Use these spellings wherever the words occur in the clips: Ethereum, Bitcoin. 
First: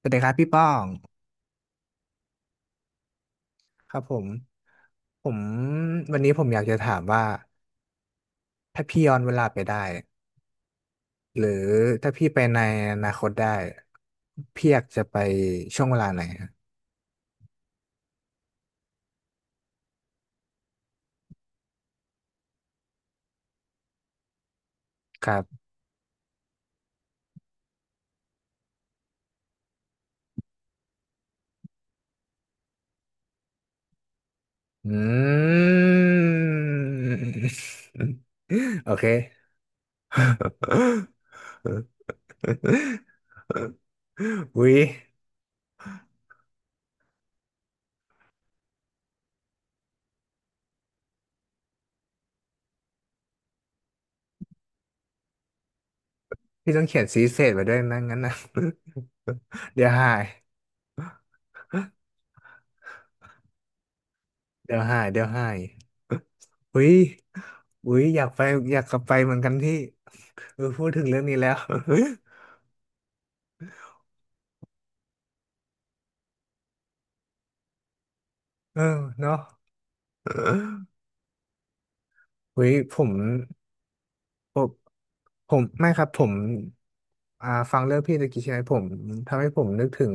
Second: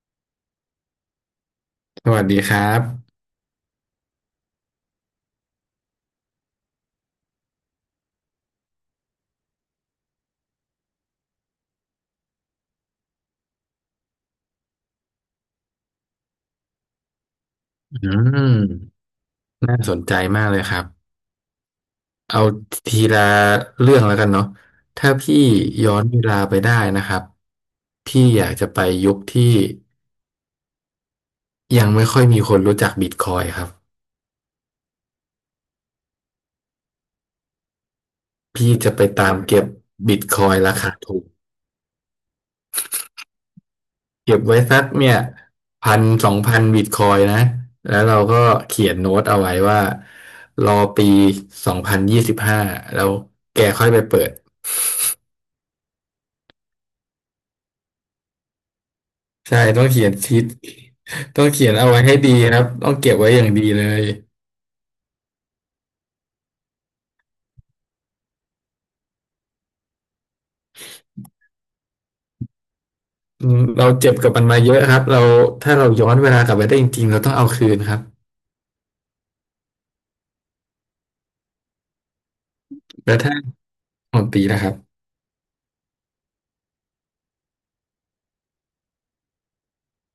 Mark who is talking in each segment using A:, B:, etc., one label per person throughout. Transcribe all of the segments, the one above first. A: สวัสดีครับพี่ป้อง
B: สวัสดีครับ
A: ครับผมผมวันนี้ผมอยากจะถามว่าถ้าพี่ย้อนเวลาไปได้หรือถ้าพี่ไปในอนาคตได้พี่อยากจะไปช่วงเวลาไหนครับ
B: อืมน่าสนใจมากเลยครับเอาทีละเรื่องแล้วกันเนาะถ้า
A: ค
B: พี่
A: รับ
B: ย้อนเวลาไปได้นะครับพี่อยากจะไปยุคที่ยังไม่ค่อยมีคนรู้จักบิตคอยน์ครับ
A: อืม
B: พี่
A: โอ
B: จะไป
A: เค
B: ตามเก็บบิตคอยน์ราคาถูก เก็บไว้
A: อุ๊ย
B: สักเนี่ยพันสองพันบิตคอยนะแล้วเราก็เขียนโน้ตเอาไว้ว่ารอปี2025แล้วแกค่อยไปเปิด
A: พี่ต้องเขียนซีเสร็จไว้ด้วยนะงั้นนะ
B: ใช่ ต้
A: เดี๋
B: อ
A: ย
B: ง
A: ว
B: เขี
A: หา
B: ยน
A: ย
B: ทิศต้องเขียนเอาไว้ให้ดีครับต้องเก็บไว้อย่างดีเลย
A: เดี๋ยวหายอุ้ยอยากไปอยากกลับไปเหมือนกันที่เออพูดถึงเรื่องนี้แล้ว
B: อืมเราเจ็บกับมันมาเยอะครับเราถ้าเราย้อนเวลากลับไปได้จริงๆเราต้องเอาคืนครับ
A: เออเนาะอุ้ยผ
B: แล้
A: ม
B: วถ้าของตี
A: ผ
B: นะค
A: ม
B: รับ
A: ผมไม่ครับผมฟังเรื่องพี่ตะกี้ใช่ไหมผมทำให้ผมนึกถึง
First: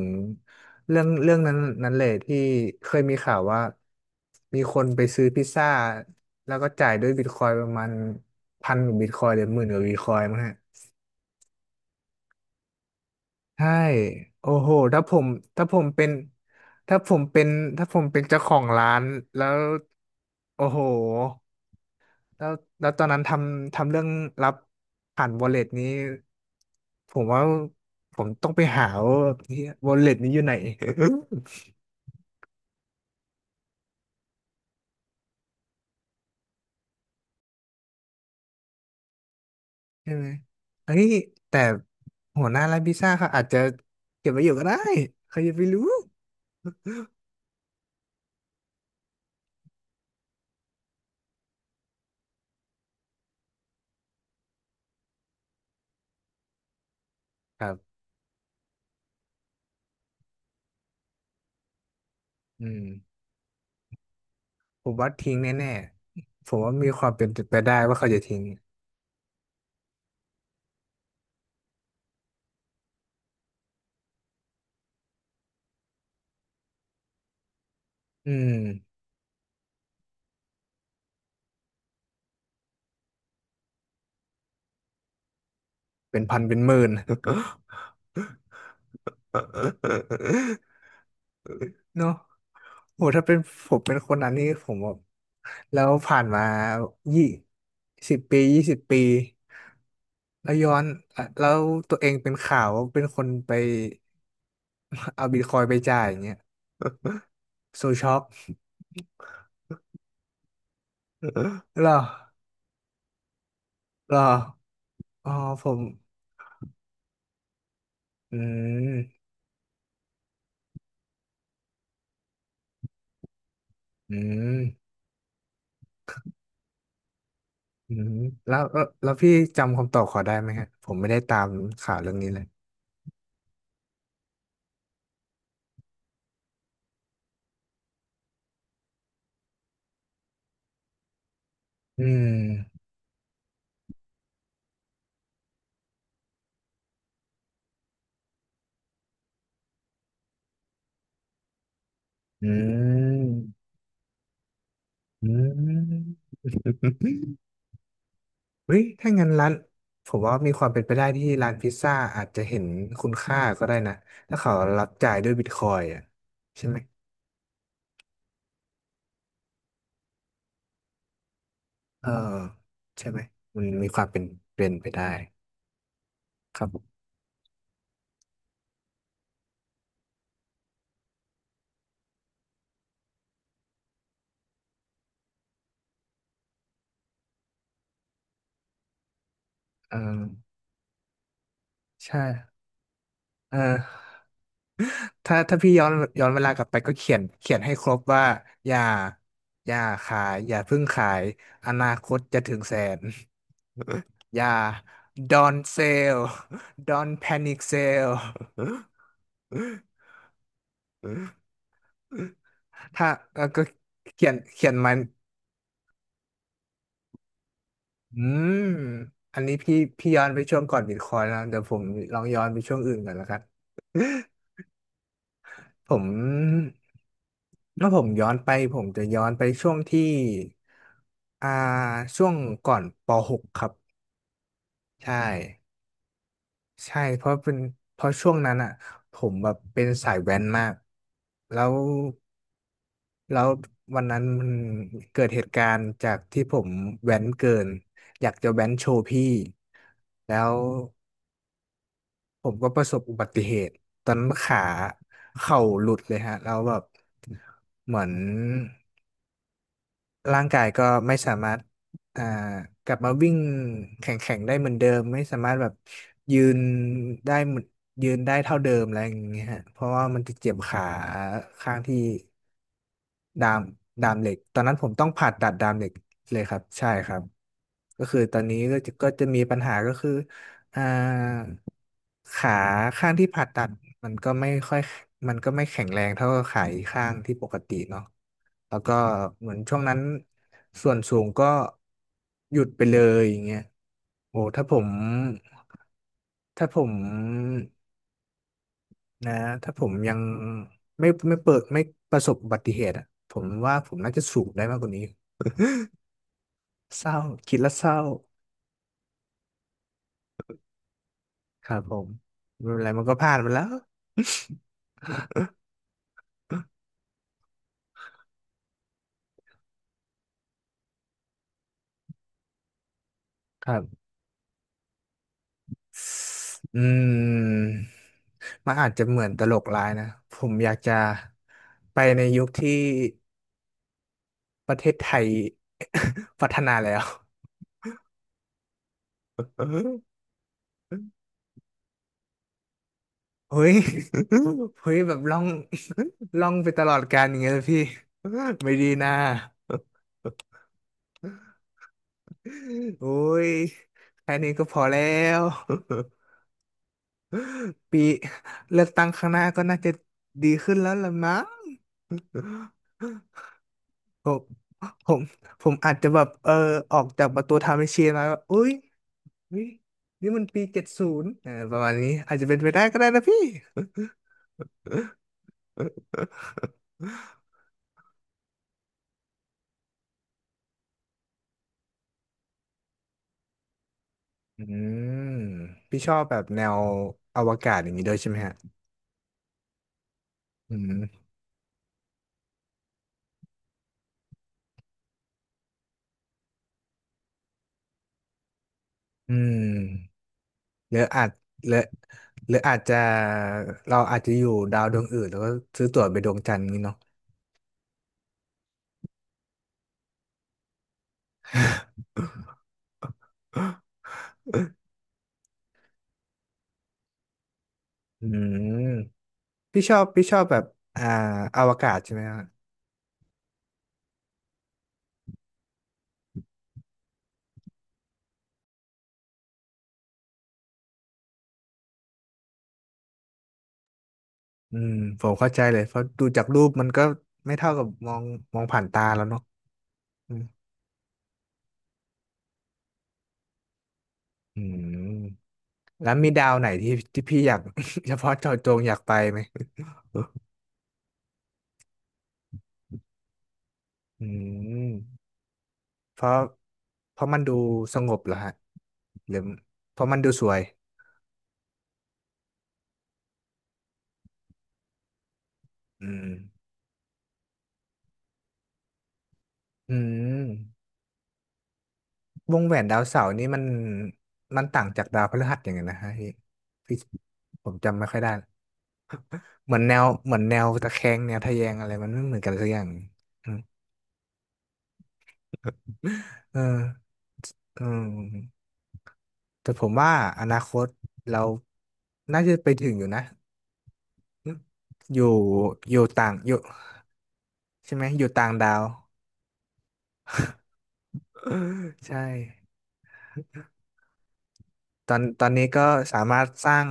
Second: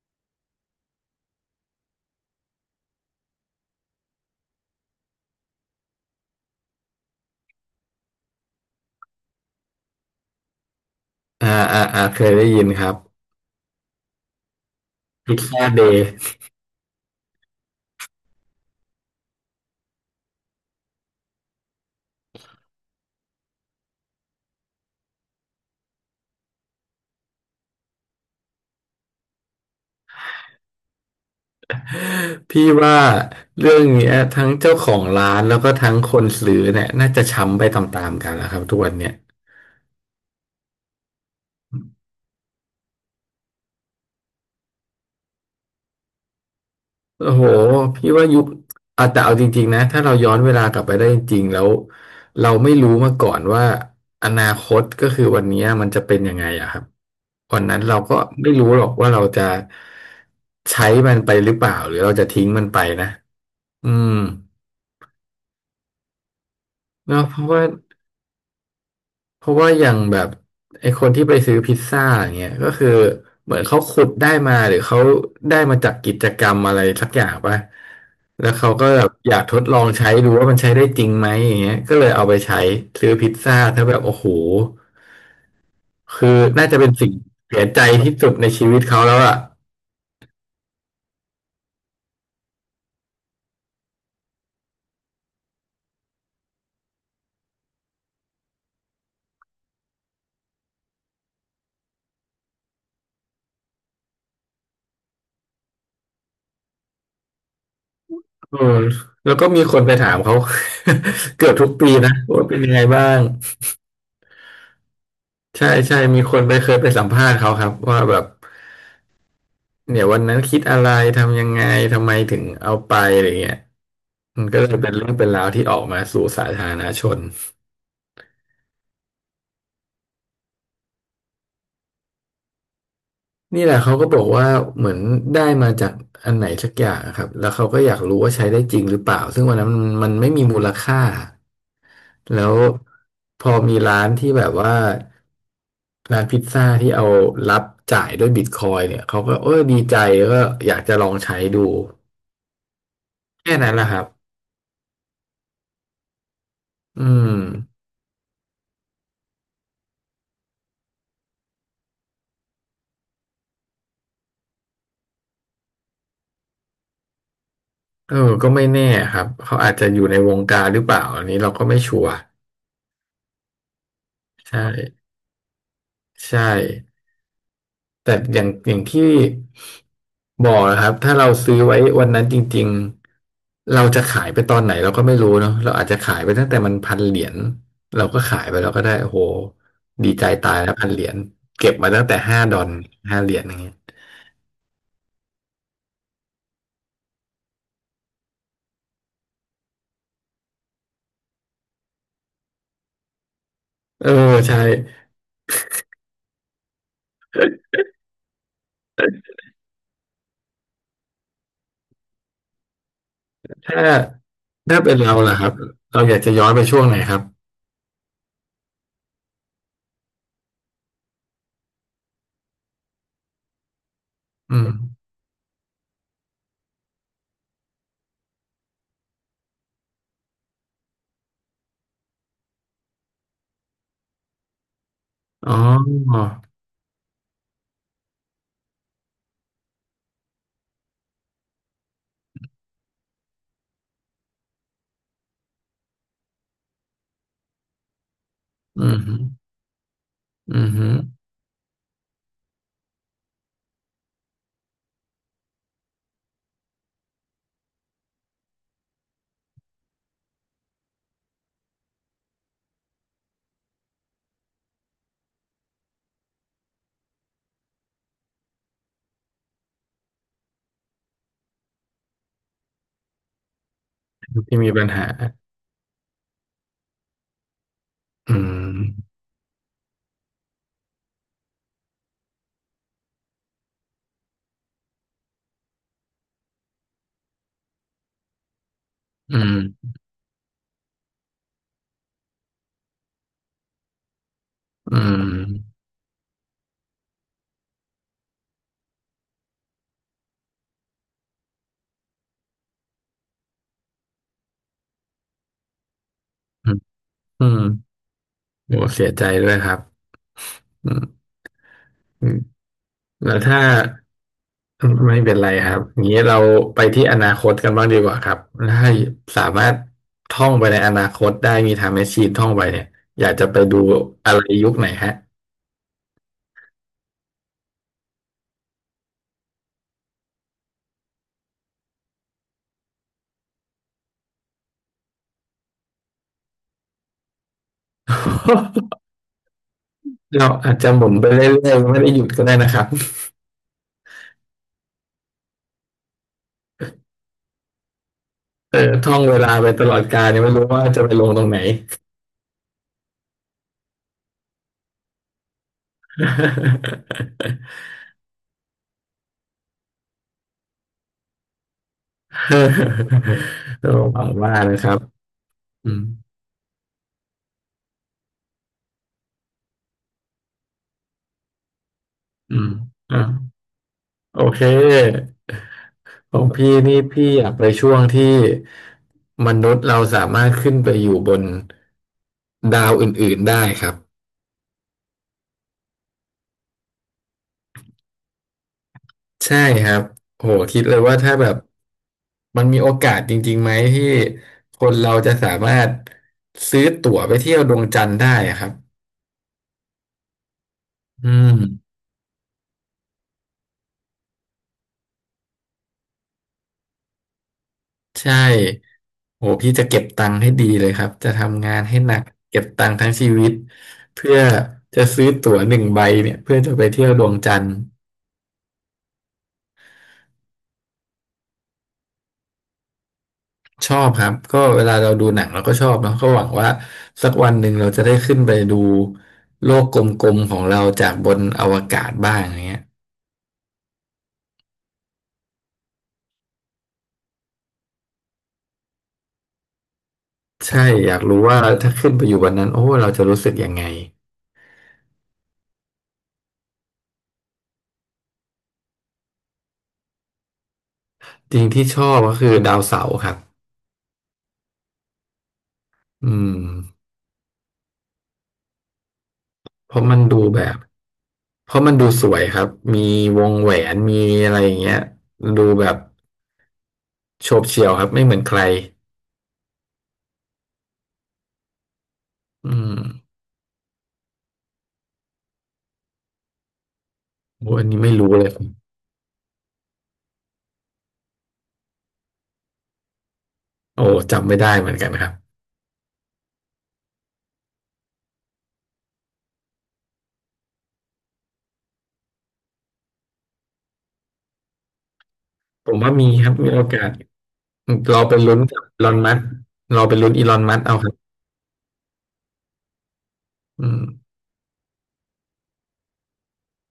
A: เรื่องนั้นเลยที่เคยมีข่าวว่ามีคนไปซื้อพิซซ่าแล้วก็จ่ายด้วยบิตคอยน์ประมาณพันกว่าบิตคอยน์หรือหมื่นกว่าบิตคอยน์มั้งฮะ
B: อ่าอ่าเคยได้ยินครับ
A: ใช่โอ้โหถ้าผม
B: พิซซ่า
A: ถ้าผ
B: เด
A: มเป็
B: ย์
A: นถ้าผมเป็นถ้าผมเป็นเจ้าของร้านแล้วโอ้โหแล้วแล้วตอนนั้นทำเรื่องรับผ่าน wallet นี้ผมว่าผมต้องไปหาว่าที่ wallet นี้อยู่ไหน
B: พี่ว่าเรื่องเนี้ยทั้งเจ้าของร้านแล้วก็ทั้งคนซื้อเนี่ยน่าจะช้ำไปตามๆกันแล้วครับทุกวันเนี่ย
A: ใช่ไหมเฮ้ยแต่หัวหน้าร้านพิซซ่าเขาอาจจะเก็บไว้อยู่ก็ได้ใครจะไปรู้
B: โอ้โหพี่ว่ายุคอ่ะแต่เอาจริงๆนะถ้าเราย้อนเวลากลับไปได้จริงๆแล้วเราไม่รู้มาก่อนว่าอนาคตก็คือวันนี้มันจะเป็นยังไงอะครับวั
A: ค
B: น
A: รั
B: นั้นเรา
A: บ
B: ก็ไม่รู้หรอกว่าเราจะใช้มันไปหรือเปล่าหรือเราจะทิ้งมั
A: อื
B: นไป
A: ม
B: นะอืม
A: ผมว่าทิ้งแน่ๆผมว่ามีความ
B: เนาะ
A: เป็น
B: เพราะ
A: ไป
B: ว่า
A: ได้ว่าเขาจะทิ้ง
B: อย่างแบบไอ้คนที่ไปซื้อพิซซ่าอย่างเงี้ยก็คือเหมือนเขาขุดได้มาหรือเขาได้มาจากกิจกรรมอะไรสักอย่างปะ
A: อื
B: แล้วเขาก็
A: ม
B: แบบอยากทดลองใช้ดูว่ามันใช้ได้จริงไหมอย่างเงี้ยก็เลยเอาไปใช้ซื้อพิซซ่าถ้าแบบโอ้โห
A: เป็น
B: คือ
A: พันเป็น
B: น่า
A: ห
B: จะ
A: มื่
B: เป็
A: น
B: นสิ่งเสียใจที่สุดในชีวิตเขาแล้วอ่ะ
A: เนาะโหถ้าเป็นผมเป็นคนนั้นนี่ผมแบบแล้วผ่านมายี่สิบปีแล้วย้อนอ่ะแล้วตัวเองเป็นข่าวว่าเป็นคนไป เอาบิตคอยน์ไปจ่ายอย่างเงี้ย โซช็อก
B: อืมแล้วก็มีคนไปถามเขา เกือบทุก
A: หร
B: ปี
A: อ
B: นะว่าเป็นยังไงบ้าง
A: หรออ๋อผ
B: ใช่
A: ม
B: ใช่มีคนไปเคยไปสัมภาษณ์เขาครับว่าแบบ
A: อืม
B: เนี่ยวันนั้นคิดอะไรทำยังไงทำไมถึงเอาไปอะไรเงี้ย
A: อื
B: มันก็เลยเป็
A: ม
B: นเรื่องเป็นราวที่ออกมาสู่สาธารณชน
A: อืมแล้วพี่จำคำตอบเขอได้ไหมฮะผมไม่ได้ตามข่าวเรื่องนี้เลย
B: นี่แหละเขาก็บอกว่าเหมือนได้มาจากอันไหนสักอย่างอะครับแล้วเขาก็อยากรู้ว่าใช้ได้จริงหรือเปล่าซึ่งวันนั้นมันไม่มีมูลค่า
A: อืม
B: แล้วพอมีร้านที่แบบว่าร้านพิซซ่าที่เอารับจ่ายด้วยบิตคอยน์เนี่ยเขาก็เออดีใจแล้วก็อยากจะลองใช้ดู
A: อื
B: แค่
A: ม
B: นั้นแหละครับ
A: อืม
B: อืม
A: เฮ้ยถ้างั้นร้านผมว่ามีความเป็นไปได้ที่ร้านพิซซ่าอาจจะเห็นคุณค่าก็ได้นะถ้าเขารับจ่ายด้วยบิตคอยอ่ะใช่ไหม
B: เออก็ไม่แน่ครับ เขาอาจจะอยู่ในวงการหรือเปล่าอันนี้เราก็ไม่ชั
A: เอ
B: ว
A: อ
B: ร์
A: ใช่ไหมมันมีความเป็น
B: ใช่
A: ไปได้
B: ใช่
A: ครับผม
B: แต่อย่างอย่างที่บอกนะครับ ถ้าเราซื้อไว้วันนั้นจริงๆ เราจะขายไปตอนไหนเราก็ไม่รู้เนาะเราอาจจะขายไปตั้งแต่มันพันเหรียญ เราก็ขายไปเราก็ได้โอ้โห
A: เอ
B: ดี
A: อ
B: ใจตายแล้วพันเหรียญเก็บมาตั้งแต่ห้า
A: ใช่
B: ดอน5 เหรียญอ
A: เอ
B: ย่างเงี้ย
A: อถ้าถ้าพี่ย้อนย้อนเวลากลับไปก็เขียนให้ครบว่าอย่าอย่าขายอย่าเพิ่งขายอนาคตจะถึงแสน
B: เออ
A: อย่า
B: ใช่
A: don't sell don't panic sell ถ้าก็
B: ถ้า
A: เขียน
B: ถ้า
A: มั
B: เป็น
A: น
B: เราล่ะครับเราอยากจะย้อนไปช่วงไหนครับ
A: อืมอันนี้พี่ย้อนไปช่วงก่อนบิตคอยน์นะเดี๋ยวผมลองย้อนไปช่วงอื่นก่อนแล้วกัน
B: อืม
A: ผมถ้าผมย้อนไปผมจะย้อนไปช่วงที่อ่าช่วงก่อนปหกครับใช่
B: อ๋อ
A: ใช่เพราะเป็นเพราะช่วงนั้นอ่ะผมแบบเป็นสายแว้นมากแล้ว แล้ววันนั้นมันเกิดเหตุการณ์จากที่ผมแว้นเกินอยากจะแว้น
B: อื
A: โชว์พี่
B: ม
A: แล้ว
B: อือฮึ
A: ผมก็ประสบอุบัติเหตุตอนนั้นขาเข่าหลุดเลยฮะแล้วแบบเหมือน ร่างกายก็ไม่สามารถอ่ากลับมาวิ่งแข่งได้เหมือนเดิมไม่สามารถแบบยืนได้เหมือนยืนได้เท่าเดิมอะไรอย่างเงี้ยฮะเพราะว่ามันจะเจ็บขาข้างที่ดามเหล็กต
B: ที่
A: อน
B: มี
A: นั้น
B: ปั
A: ผ
B: ญ
A: มต้
B: หา
A: องผ่าตัดดามเหล็กเลยครับใช่ครับก็คือ
B: อื
A: ตอนนี้ก็
B: ม
A: จะมีปัญหาก็คืออ่าขาข้างที่ผ่าตัดมันก็ไม่ค่อยมันก็ไม่แข็งแรงเท่ากับขาอีกข้างที่ปกติเนาะ แล้วก็
B: อื
A: เหมือน
B: ม
A: ช่วงนั้นส่วนสูงก็หยุดไปเลยอย่างเงี้ยโอ้ถ้าผม
B: อืม
A: ถ้าผมนะถ้าผมยังไม่ไม่เปิดไม่ประสบอุบัติเหตุอะผมว่าผมน่าจะสูงได้มากกว่านี้
B: อืม
A: เศร้า
B: อื
A: คิ
B: ม
A: ดแล้วเศร้า
B: โหเสียใจด้วยครับอืม
A: ครับผม
B: อืม
A: ไม่เป็นไรมันก็
B: แล้
A: ผ่า
B: ว
A: นไป
B: ถ้า
A: แล้ว
B: ไม่เป็นไรครับอย่างนี้เราไปที่อนาคตกันบ้างดีกว่าครับถ้าสามารถท่องไปในอนาคตได้มีไทม์แมชชีนท่องไปเนี่ยอยากจะไป
A: ครั
B: ดู
A: บ
B: อะไรยุคไหนฮะ
A: อืมมันอาจจะเหมือนตลกร้ายนะผมอยากจะไปในยุคที่ ประเทศไทย พัฒนาแล้ว
B: เราอาจจะหมุนไปเรื่อยๆไม่ได้หยุดก็ได้นะครับ
A: เฮ้ยแบบล่องไปตลอดกาลอย่างเงี้ยเลยพี่ไม่
B: เอ
A: ดี
B: อ
A: นะ
B: ท่องเวลาไปตลอดกาลยังไม่รู้ว่าจะไปลงตรงไหน
A: โอ้ยแค่นี้ก็พอแล้ว ปีเลือกตั้งข้างหน้าก็น่าจะดีขึ้นแล้วล่ะมั้ง
B: ต้องห
A: ผ
B: วัง
A: ม
B: ว่านะครับ
A: ผมผม
B: อื
A: อาจ
B: ม
A: จะแบบเออออกจากประตูทาเมเชียมาว่าอุ้ยอุ๊ยนี่มันปี70ประมาณนี้อาจจะ
B: อื
A: เป็นไป
B: ม
A: ได้ก็ได้
B: อ่ะ
A: นะพี่
B: โอเคของพี่ นี่พี่อยากไปช่วงที่มนุษย์เราสามารถขึ้นไปอยู่บนดาวอื่นๆได้ครับ
A: อืมพี่ชอบแบบแนวอวกาศอย่างนี้ด้วยใช่ไหมฮะ
B: ใช่ครับโห
A: อื
B: คิดเลยว่า
A: ม
B: ถ้าแบบมันมีโอกาสจริงๆไหมที่คนเราจะสามารถซื้อตั๋วไปเที่ยวดวงจันทร์ได้อะครับ
A: อืมหรืออา
B: อื
A: จหรือ
B: ม
A: หรืออาจจะเราอาจจะอยู่ดาวดวงอื่นแล้วก็ซื้อตั๋วไปดวงจันทร์นี้เนาะ
B: ใช่โหพี่จะเก็บตังค์ให้ดีเลยครับ จะทำงานให้หนักเก็บตังค์ทั้งชีวิตเพื่อ จะซื้อตั๋วหนึ่งใบเนี่ยเพื่อจะไปเที่ยวดวงจันทร์
A: อืมพี่ชอบแบบอ่าอวกาศใช่ไหมฮะ
B: ชอบครับก็เวลาเราดูหนังเราก็ชอบเนาะก็หวังว่าสักวันหนึ่งเราจะได้ขึ้นไปดูโลกกลมๆของเราจากบนอวกาศบ้างอย่างเงี้ย
A: อืมผมเข้าใจเลยเพราะดูจากรูปมันก็ไม่เท่ากับมองผ่านตาแล้วเนาะอืม
B: ใช่ อยากรู้ว่าถ้าขึ้นไปอยู่บนนั้นโอ้เราจะรู้สึกยังไง
A: อืมแล้วมีดาวไหนที่พี่อยาก เฉพาะเจาะจงอยากไปไหม
B: จริงที่ชอบก็คือดาวเสาร์ครับ
A: อืมเพ
B: อื
A: ราะ
B: ม
A: มันดูสงบเหรอฮะหรือ
B: เพ
A: เพ
B: ราะ
A: ราะ
B: มั
A: มัน
B: น
A: ดู
B: ดู
A: สวย
B: แบบ เพราะมันดูสวยครับ มีวงแหวนมีอะไรอย่างเงี้ยดูแบบ
A: อืม
B: โฉบเฉี่ยวครับ ไม่เหมือนใคร
A: อืมวง
B: อื
A: แหวนดาวเสา
B: ม
A: ร์นี่มันต่างจากดาวพฤหัสยังไงนะฮะพี่พี่ผ
B: โอ้
A: ม
B: อัน
A: จำ
B: นี้
A: ไม่
B: ไม่
A: ค่อยได้
B: รู้เลย
A: เหมือนแนวตะแคงแนวทะแยงอะไรมันไม่เหมือนกันสักอย่าง อืม
B: โอ้จำไม่ได้เหมือนกันครับ
A: เอออืมแต่ผมว่าอนาคตเราน่าจะไปถึงอยู่นะอยู่
B: ผ
A: อ
B: ม
A: ยู่
B: ว่ามี
A: ต่าง
B: ค
A: อ
B: รับ
A: ยู่
B: มีโอกาส
A: ใช่ไหมอ
B: เรา
A: ยู่
B: ไป
A: ต่าง
B: ลุ้น
A: ดา
B: กั
A: ว
B: บอีลอนมัสก์เราไปลุ้นอีลอนมัสก์เอาครับ
A: ใช่
B: อืม
A: ตอนนี้ก็สามารถสร้าง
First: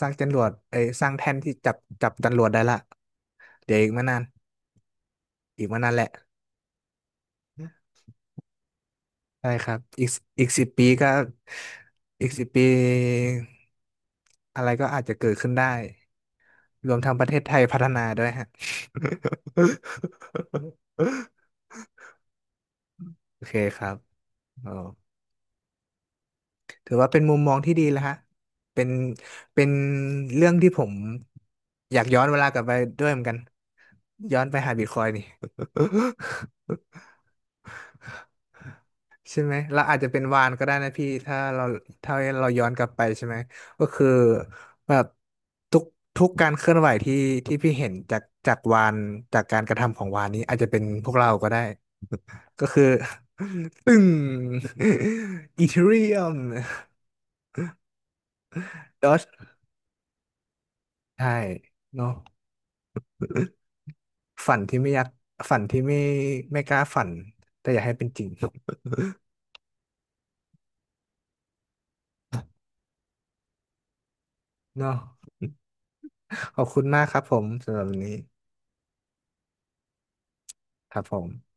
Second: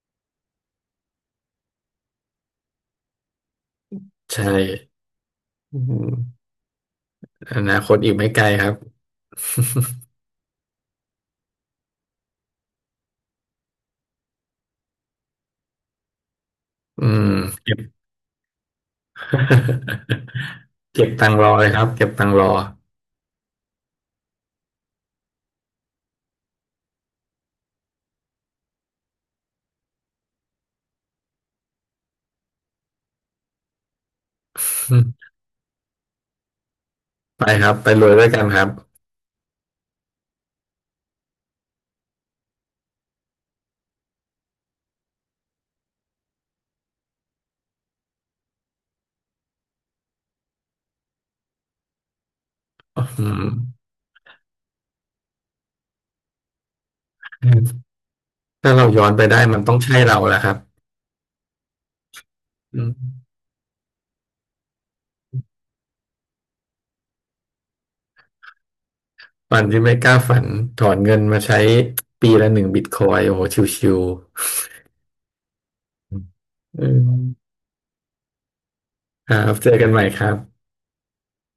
A: สร้างจรวดเอ้ยสร้างแท่นที่จับจรวดได้ละเดี๋ยวอีกไม่นาน
B: ใช่อื
A: แหละ
B: มอนาคตอีกไม่ไกลครับ
A: ใช่ครับอีกสิบปีก็อีกสิบปีอะไรก็อาจจะเกิดขึ้นได้รวม
B: อื
A: ทั้งประ
B: ม
A: เทศไทย
B: เก็
A: พั
B: บ
A: ฒนาด้วยฮะ
B: เก็บตังค์รอ เลยครับเก็บตังค์รอ
A: โอเคครับอ๋อ ถือว่าเป็นมุมมองที่ดีแล้วฮะเป็นเป็นเรื่องที่ผมอยากย้อนเวลากลับไปด้วยเหมือนกัน ย้อนไปหาบิตคอยน์นี่
B: ไปครับไปรวยด้วยกันครับ
A: ใช่ไหมเราอาจจะเป็นวานก็ได้นะพี่ถ้าเราถ้าย้อนกลับไปใช่ไหม ก็คือแบบทุกการเคลื่อนไหวที่พี่เห็นจากวานจากการกระทำของวานนี้อาจจะเป็นพวกเราก็ได้ ก็คือ
B: อืม
A: ตึ้ง อีเทเรียม
B: ถ้าเราย้
A: ด
B: อนไปได้
A: อ
B: มันต้องใช่เราแหละครับ
A: ใช่เนาะ
B: อืม
A: ฝันที่ไม่อยากฝันที่ไม่ไม่กล้าฝันแต่อยากให้เป็นจริง
B: ฝันที่ไม่กล้าฝันถอนเงินมาใช้ปีละ1 บิตคอยน์โอ้โหชิว
A: เนาะขอบ
B: ๆ
A: คุณมากครับผมสำหรับวันนี้
B: ครับเจอกันใหม่ครับ
A: ครับผม